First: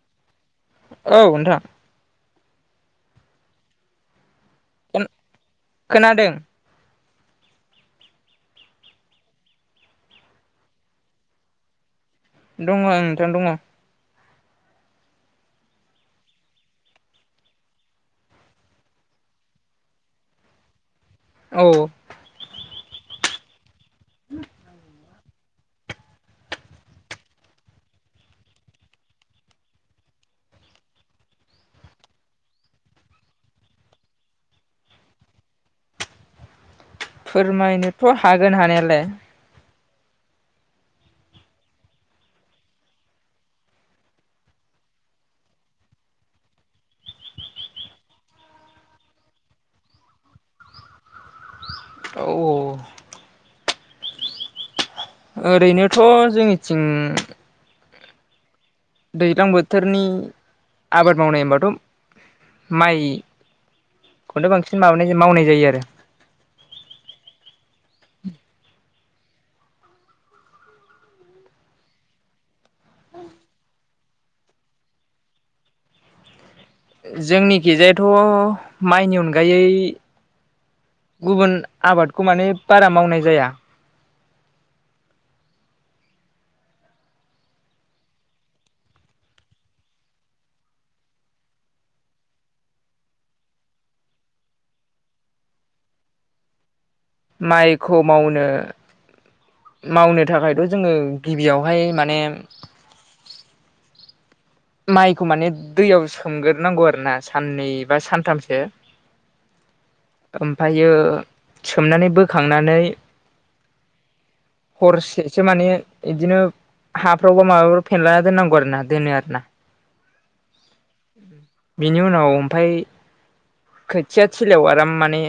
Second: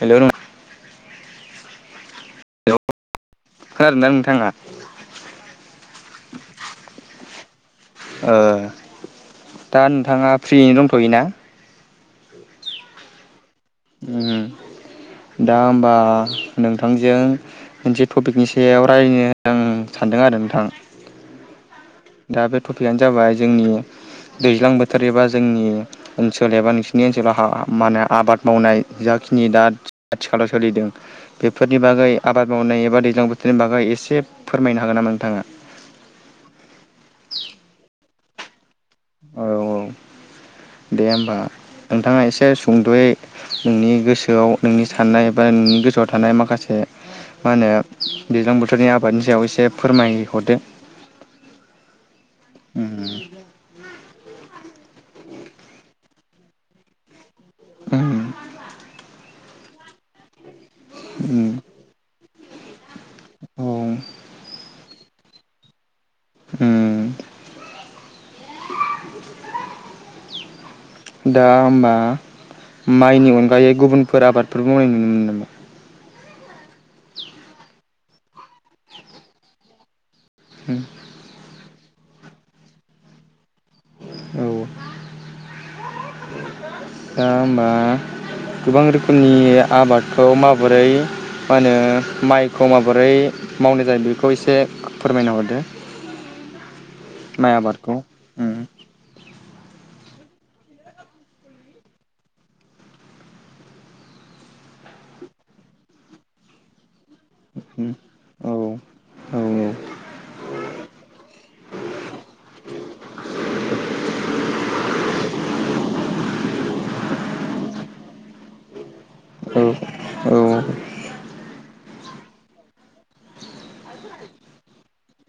Hello नों औ नोंथां। हेलौ खोनादोंना नोंथाङा? अन खोनादों। ओ दा नोंथाङा फ्रियैनो दंथ'योना? दङ ओं नोंथां दङ। उम दा होमबा नोंथांजों मोनसे टपिकनि सायाव रायनो आं सानदों आरो नोंथां। औ दा बे टपिकानो जाबाय जोंनि दैज्लां बोथोर एबा जोंनि ओनसोल एबा नोंसिनि ओनसोलाव हा मानो आबाद मावनाय जाखिनि दा आथिखालाव सोलिदों। बेफोरनि बागै आबाद मावनाय एबा दैज्लां बोथोरनि बागै एसे फोरमायनो हागोन नामा नोंथाङा? फोरमायनोथ' हागोन हानायालाय। औ औ दे होमबा नोंथाङा एसे सुंद'यै। नोंनि गोसोआव नोंनि साननाय बा नोंनि गोसोआव थानाय माखासे मा होनो दैज्लां बोथोरनि आबादनि सायाव एसे फोरमाय हरदो। औ ओ ओरैनोथ' जोंनिथिं ओङो दैज्लां बोथोरनि आबाद मावनाय होनबाथ' माइ औ खौनो बांसिन माबानाय मावनाय जायो आरो। उम दा होमबा माइनि अनगायै गुबुनफोर आबादफोर मावनाय नुनो मोनो नामा? ओ जोंनि खिजायाथ' माइनि अनगायै उम गुबुन आबादखौ माने बारा मावनाय जाया। औ दा होमबा गोबां रोखोमनि आबादखौ माबोरै मा होनो माइखौ माबोरै मावनाय जायो। बेखौ एसे फोरमायना हरदो। माइ माइखौ आबादखौ मावनो उम। मावनो थाखायथ' जोङो गिबियावहाय माने। माइखौ माने दैयाव सोमगोर नांगौ आरो ना। साननै बिनि बा सानथामसो। ओमफायो सोमनानै बोखांनानै हरसेसो माने इदिनो हाफ्रावबो माबाफोर फेनलाना दोननांगौ आरोना दोनो आरो ना। ओ औ बिनि उनाव ओमफाय खोथिया थिलायाव आराम माने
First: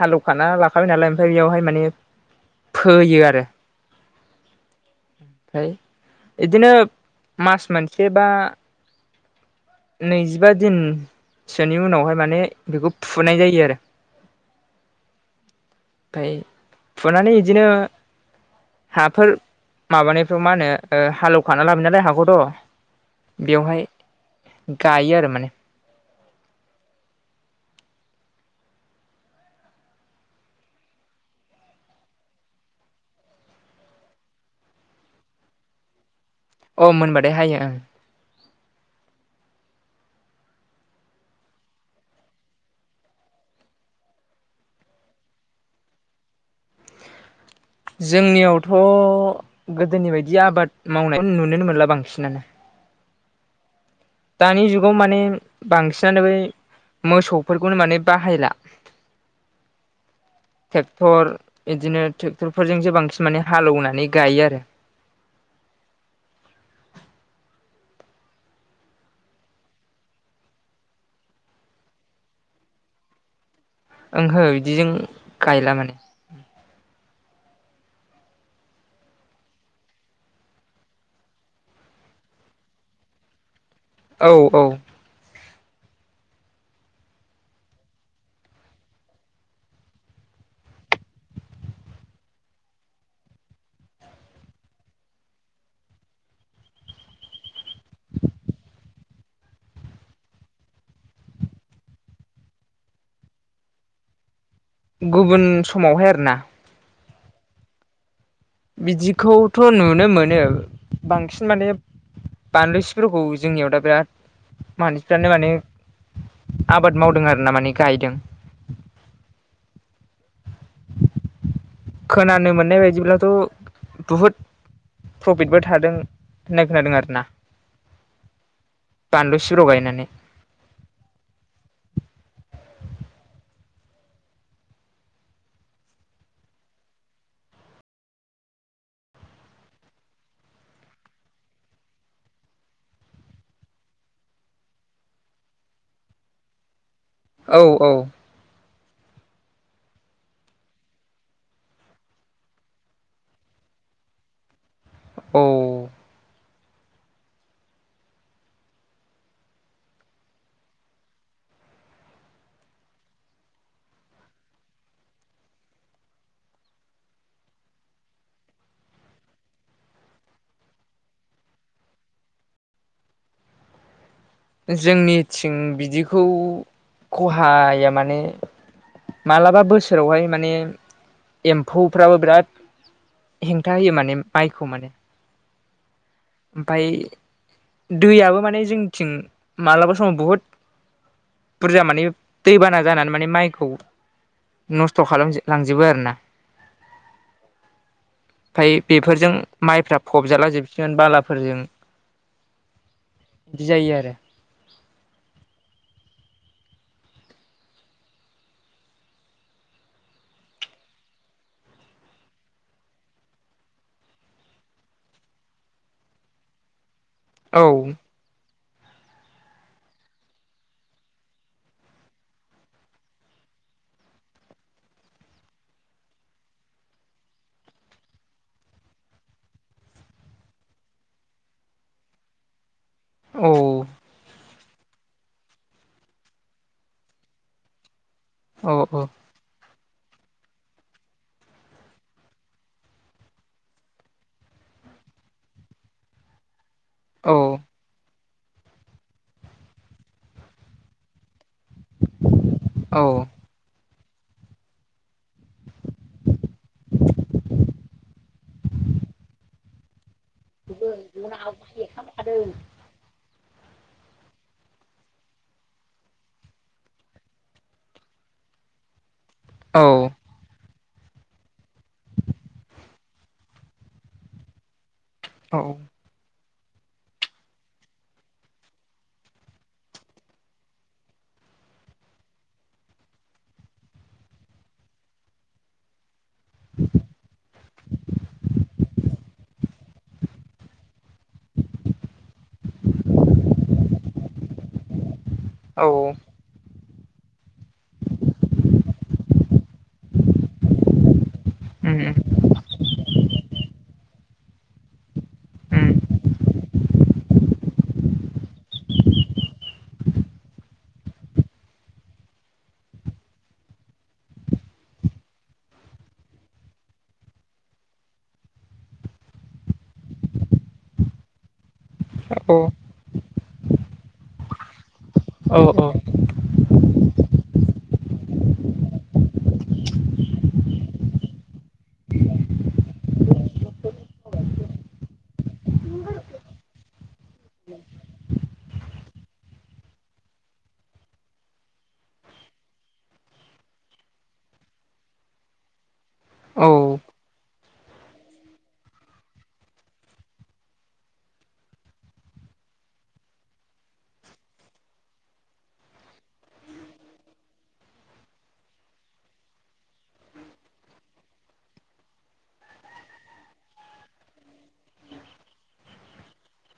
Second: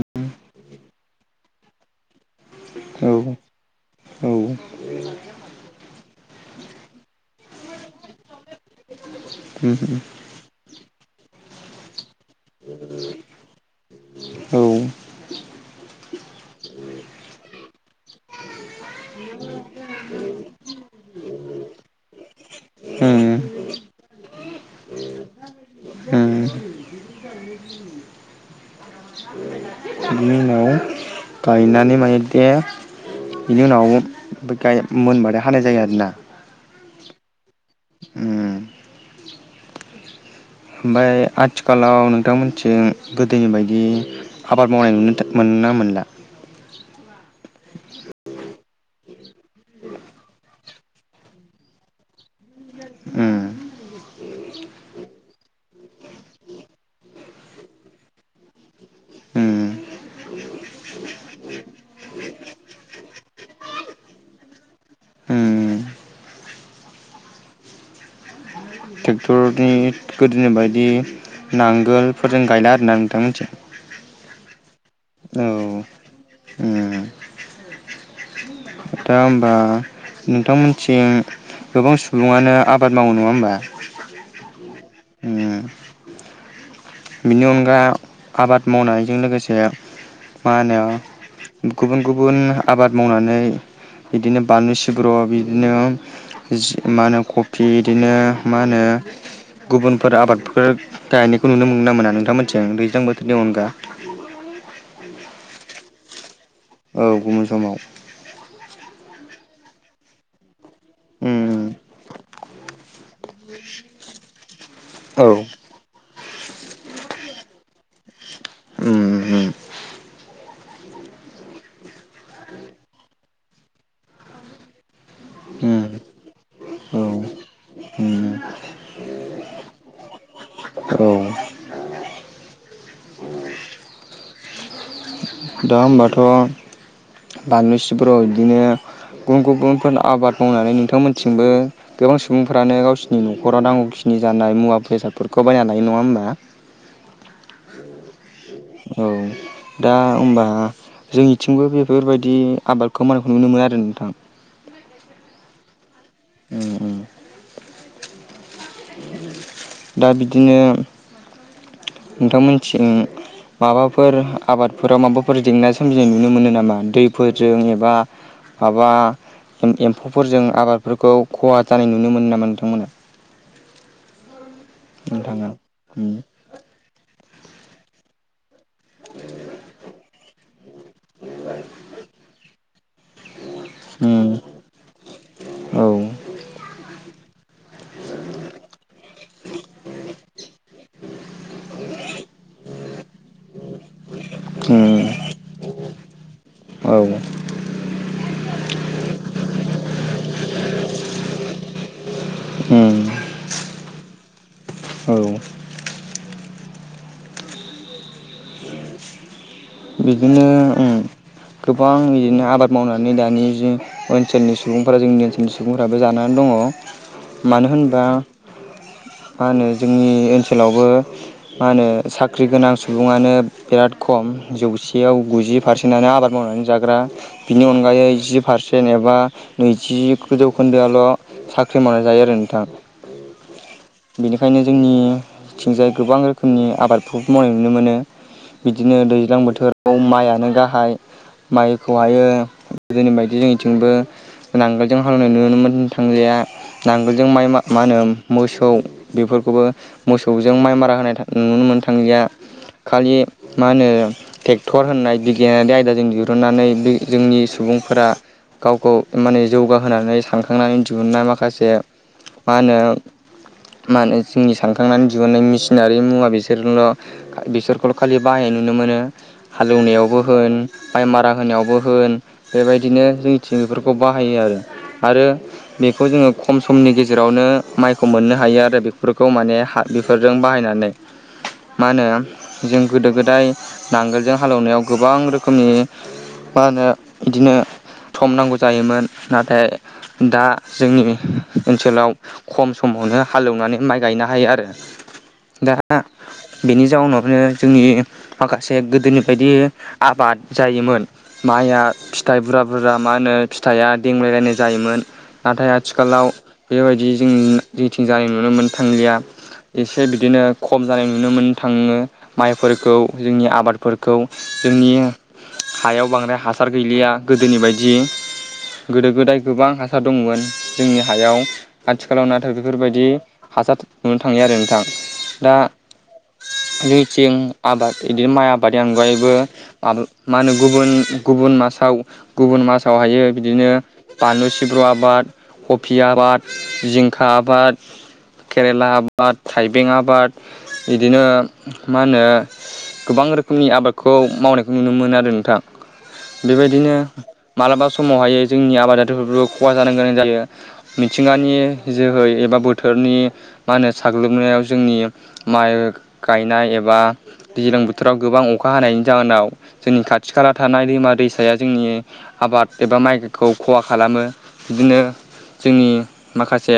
हालौवखाना लाखाबाय नालाय ओमफ्राय बेयावहाय माने। फोयो आरो फाय इदिनो मास मोनसे बा उम हो नैजिबा दिनसोनि उनावहाय माने बेखौ फुनाय जायो आरो। फाय फुनानै इदिनो हाफोर माबानिफ्राव मा होनो ओ हालौखाना लाबो नालाय हाखौथ' बेवहाय गायो आरो माने। उम। बिनि उनाव गायनानै माने दे बिनि उनाव बे गाय मोनबाथाय हानाय जायो आरोना। अ मोनबाथाय हायो ओं। उम। ओमफाय आथिखालाव नोंथांमोनथिं गोदोनि बायदि आबाद मावनाय नुनो मोनथो मोननो मोनला जोंनियावथ' गोदोनि बायदि आबाद मावनाय [unintelligible] नुुनोनो मोनला बांसिनानो उम दानि जुगाव माने बांसिनानो बै मोसौफोरखौनो माने बाहायला उम। थेक्थर इदिनो थेक्थरफोरजोंसो बांसिन माने हालेवनानै गायो आरो। थेक्थरनि गोदोनि बायदि नांगोलफोरजों गायला आरोना नोंथांमोन्थिं ओंहो इदिजों गायला माने उम दा ओमबा नोंथांमोनथिं गोबां सुबुङानो आबाद मावो नङा होमबा? औ औ उम। बेनि अनगा आबाद मावनायजों लोगोसे मा होनो [unintelligible] गुबुन गुबुन आबाद मावनानै बिदिनो बानलु सिब्र' बिदिनो जि मा होनो खफि इदिनो मा होनो गुबुनफोर आबादफोर गायनायखौ नुनो मोनो ना मोना नोंथांमोनथिं दैज्लां बोथोरनि अनगा? गुबुन समावहाय आरोना। औ गुबुन समाव बिदिखौथ' नुनो मोनो। बांसिन उम माने बानलौ सिब्रखौ जोंनियाव दा बेराद औ मानसिफ्रानो माने आबाद मावदों आरो ना माने गायदों। उम उम। खोनानो मोननाय बायदिब्लाथ' बुहुद प्रफिटबो थादों होननाय खोनादों आरो ना। होम बानलु सिब्र गायनानै औ दा होमबाथ' बानलु सिब्रआ इदिनो गुबुन गुबुनफोन आबाद मावनानै नोंथांमोनथिंबो गोबां सुबुंफ्रानो गावसिनि न'खराव नांगौखिनि जानाय मुवा बेसादफोरखौ बायना लायो नङा होमबा? औ औ औ दा ओमबा जोंनिथिंबो बेफोरबायदि आबादखौ मायखौनो नुनो मोना आरो नोंथां। औ। उम उम। दा बिदिनो नोंथांमोननिथिं माबाफोर आबादफोराव माबाफोर जेंना सोमजिनाय नुनो मोनो नामा दैफोरजों एबा माबा एम एम्फौफोरजों आबादफोरखौ खहा जानाय नुनो मोनो नामा नोंथांमोना? [unintelligible] नोंथाङा जोंनिथिं उम बिदिखौ खहाया माने मालाबा बोसोरावहाय माने एम्फौफ्राबो बिराद हेंथा होयो माने उम माइखौ माने [unintelligible] औ। ओमफफ्राय दैयाबबो माने जों थिं मालाबा समाव बुहुद बुरजा माने दैबाना जानानै माने माइखौ नस्थ' उम खालाम लांजोबो आरोना। औ ओमफफ्राय बेफोरजों माइफ्रा फबजाला जोबसिगोन बालाफोरजों उम। बिदि जायो आरो। औ। बिदिनो गोबां बिदिनो आबाद मावनानै दानि ज ओनसोलनि सुबुंफोरा जोंनि ओनसोलनि सुबुंफ्राबो जानानै दङ औ मानो होनबा मा होनो जोंनि ओनसोलावबो मा होनो साख्रि गोनां सुबुङानो बिराद खम जौसेयाव गुजि पारसेन्टनो आबाद मावनानै जाग्रा बिनि अनगायै जि पारसेन्ट एबा नैजि जौखोन्दोआल' साख्रि मावनाय जायो आरो नोंथां। औ बेनिखायनो जोंनिथिंजाय गोबां रोखोमनि आबादफोरखौ मावनाय नुनो मोनो औ बिदिनो दैज्लां बोथोराव माइआनो गाहाय। माइखौहायो गोदोनि बायदि जोंनिथिंबो नांगोलजों हालेवनाय नुनो मोन थांजाया नांगोलजों औ माइ मा होनो मोसौ बेफोरखौबो मोसौजों माइ मारा होनाय था नुनो मोन थांलिया औ खालि मा होनो ट्रेक्टर होननाय बिगियानारि आयदाजों दिरुननानै बे जोंनि सुबुंफोरा गावखौ माने जौगाहोनानै सानखांनानै दिहुुननाय माखासे मा होनो मा होनो जोंनि सानखांनानै दिहुननाय मेसिनारि मुवा बिसोरजोंल' बिसोरखौल' खालि बाहाय नुनो मोनो औ हालेवनायावबो होन माइ मारा होनायावबो होन बेबायदिनो जोंनिथिं बेफोरखौ बाहायो आरो आरो औ बेखौ जोङो खम समनि गेजेरावनो माइखौ मोननो हायो आरो बेफोरखौ माने हा बेफोरजों बाहायनानै मा होनो जों गोदो-गोदाय नांगोलजों हालेवनायाव गोबां रोखोमनि मा होनो बिदिनो सम नांगौ जायोमोन। नाथाय दा जोंनि ओनसोलाव खम समावनो हालेवनानै माइ गायनो हायो आरो। दा औ बेनि जाउनावनो जोंनि माखासे गोदोनि बायदि आबाद जायोमोन माइया उम फिथाइ बुरा बुरजा मा होनो फिथाइआ देमग्लायलायनाय जायोमोन। नाथाय उम आथिखालाव बेबायदि जों जिटिं जानाय नुनो मोन थांलिया। एसे बिदिनो खम जानाय नुनो मोन थाङो माइफोरखौ जोंनि आबादफोरखौ जोंनि हायाव बांद्राय हासार गैलिया गोदोनि बायदि गोदो-गोदाय गोबां हासार दंमोन जोंनि हायाव। आथिखालाव नथाय औ बेफोरबायदि हासार नुनो थांलिया आरो नोंथां। औ औ लुथिं आबाद बिदिनो माइ आबादनि अनगायैबो माब मा होनो गुबुन गुबुन मासाव गुबुन मासावहायो बिदिनो बानलु सिब्र आबाद, कबि आबाद, जिंखा आबाद केरेला आबाद, थाइबें आबाद, बिदिनो मा होनो गोबां रोखोमनि आबादखौ मावनायखौ नुनो मोनो आरो नोंथां। औ बेबायदिनो मालाबा समावहायो जोंनि आबादारिफोरबो खहा जानो गोनां जायो। मिथिंगानि जोहै एबा बोथोरनि मा होनो साग्लोबनायाव जोंनि माइ गायनाय एबा दैज्लां बोथोराव गोबां अखा हानायनि जाहोनाव जोंनि खाथि-खाला थानाय दैमा-दैसाया जोंनि आबाद एबा माइखौ खहा खालामो बिदिनो जोंनि माखासे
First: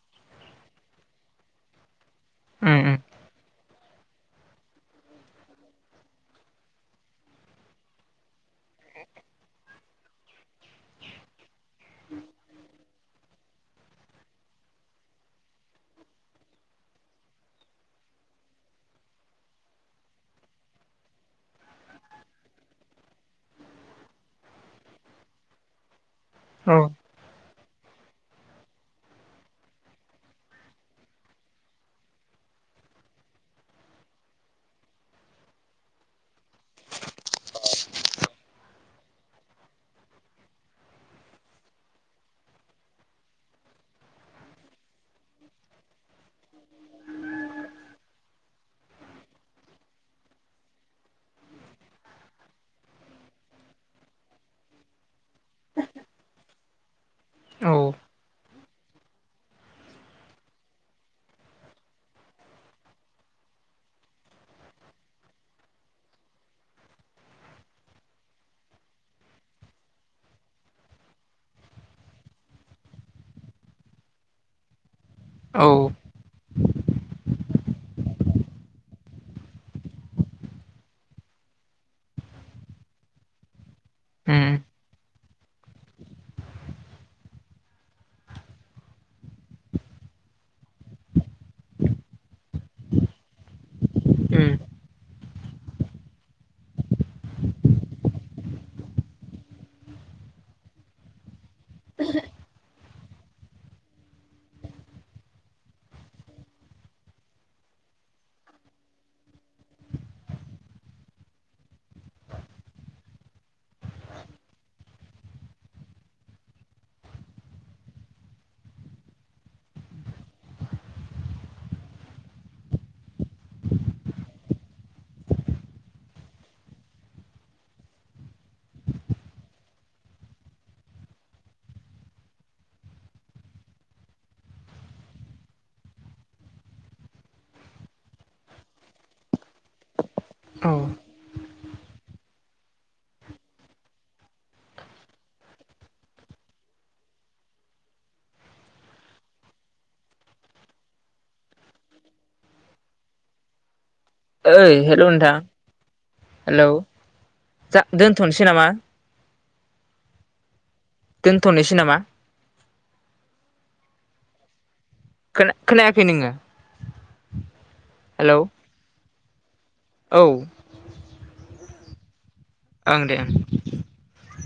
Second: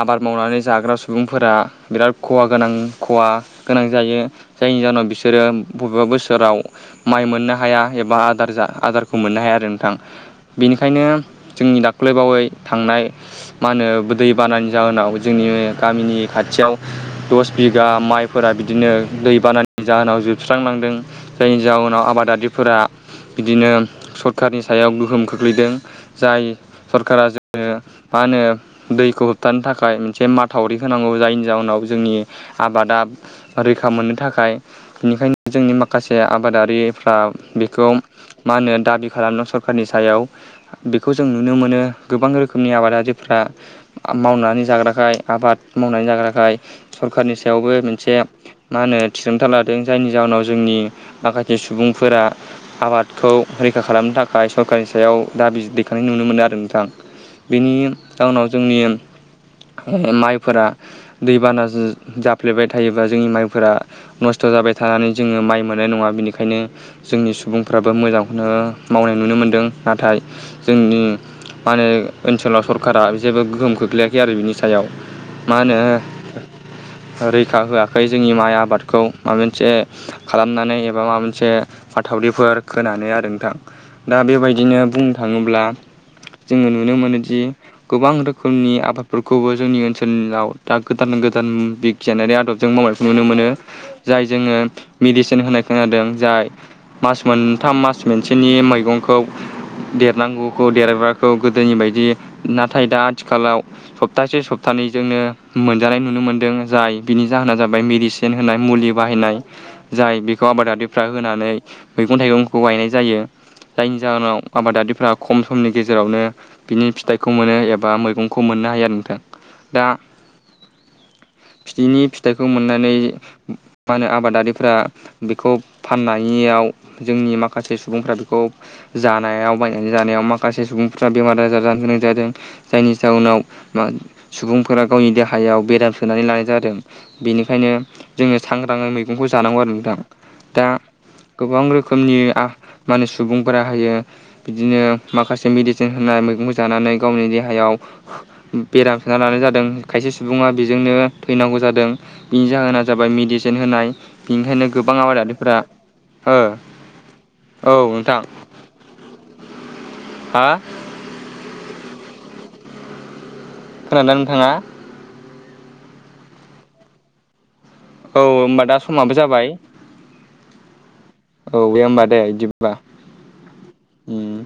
आबाद मावनानै जाग्रा सुबुंफोरा बिराद खहा गोनां उम खहा गोनां जायो जायनि जाहोनाव बिसोरो बबेबा बोसोराव माइ मोननो हाया एबा आदार जा आदारखौ मोननो हाया आरो नोंथां बेनिखायनो जोंनि दाख्लै बावै थांनाय मा होनो दैबानानि जाहोनाव जोंनि गामिनि खाथियाव दस बिगा माइफोरा बिदिनो दैबानानि जाहोनाव जोबस्रांलांदों जायनि जाहोनाव आबादारिफोरा बिदिनो सरखारनि सायाव गोहोम खोख्लैदों जाय औ सरखारा जोंनो मा होनो दैखौ होबथानो थाखाय मोनसे माथावरि होनांगौ जायनि जााहोनाव जोंनि आबादा रैखा मोननो थाखाय बेनिखायनो जोंनि माखासे आबादारिफ्रा बेखौ मा होनो दाबि खालामदों सरखारनि सायाव बेखौ जों नुनो मोनो गोबां रोखोमनि आबादारिफ्रा मावनानै जाग्राखाय आबाद मावनानै जाग्राखाय सरखारनि सायावबो मोनसे मा होनो थिरांथा लादों जायनि जााहोनाव जोंनि माखासे सुबुंफोरा आबादखौ रैखा खालामनो थाखाय सरखारनि सायाव दाबि दैखांनाय नुनो मोनो आरो नोंथां बेनि औ जाउनाव जोंनि माइफोरा दैबाना जाफ्लेबाय थायोबा जोंनि माइफोरा नस्थ' जाबाय थानानै जोङो माइ मोननाय नङा बेनिखायनो जोंनि सुबुंफ्राबो मोजांखौनो मावनाय नुनो मोनदों नाथाय जोंनि मा होनो ओनसोलाव सरखारा जेबो गोहोम खोख्लैाखै आरो बिनि सायाव मा औ होनो रैखा होआखै जोंनि माइ आबाद- खौ माबा मोनसे खालामनानै एबा माबा मोनसे माथावरिफोर खोनानै आरो नोंथां दा उम बेबायदिनो बुंनो थाङोब्ला जोङो नुनो मोनोदि गोबां रोखोमनि आबादफोरखौबो जोंनि ओनसोलाव दा गोदान गोदान बि गियानारि आदबजों मावनायखौ नुनो मोनो जाय जोङो मेडिसिन होनाय खोनादों जाय मास मोनथाम मास मोनसेनि मैगंखौ देरनांगौखौ देरग्राखौ गोदोनि बायदि नाथाय दा आथिखालाव सप्तासे सप्तानै जोंनो मोनजानाय नुनो मोन्दों जाय बिनि जाहोना जाबाय मेदिसि सिन होनाय मुलि बाहायनाय जाय बेखौ आबादारिफ्रा होनानै मैगं थाइगंखौ गायनाय जायो जायनि जाहोनाव आबादारिफ्रा खम समनि गेजेरावनो बिनि फिथाइखौ मोनो एबा मैगंखौ मोननो हायो आरो नोंथां दा बिनि फिथाइखौ मोननानै मा होनो आबादारिफ्रा बेखौ फाननायाव जोंनि माखासे सुबुंफ्रा बेखौ जानायाव बायनानै जानायाव माखासे सुबुंफ्रा बेमार आजार जानो गोनां जादों जायनि जाउनाव सुबुंफोरा गावनि देहायाव बेराम सोनानै लानाय जादों बेनिखायनो जोङो सांग्राङै मैगंखौ जानांगौ आरो नोंथां दा औ गोबां रोखोमनि माने सुबुंफोरा हायो बिदिनो माखासे मेडिसिन होननाय मैगंखौ जानानै गावनि देहायाव बेराम सोना लानाय जादों खायसे सुबुङा बेजोंनो थैनांगौ जादों बेनि जाहोना जाबाय मेडिसिन होनाय। बेनिखायनो ओइ गोबां हेल' नोंथां आबादारिफोरा ओ हेलौ औ जा नोंथां। दोनथ'नोसै नामा हा? दोनथ'नोसै नामा? खोनादोंना नोंथाङा? खोना खोनायाखै नोंङो? औ औ होमबा दा समाबो जाबाय। औ। औ दे होनोमबा दे बिदिबा। ओं दें ओं। उम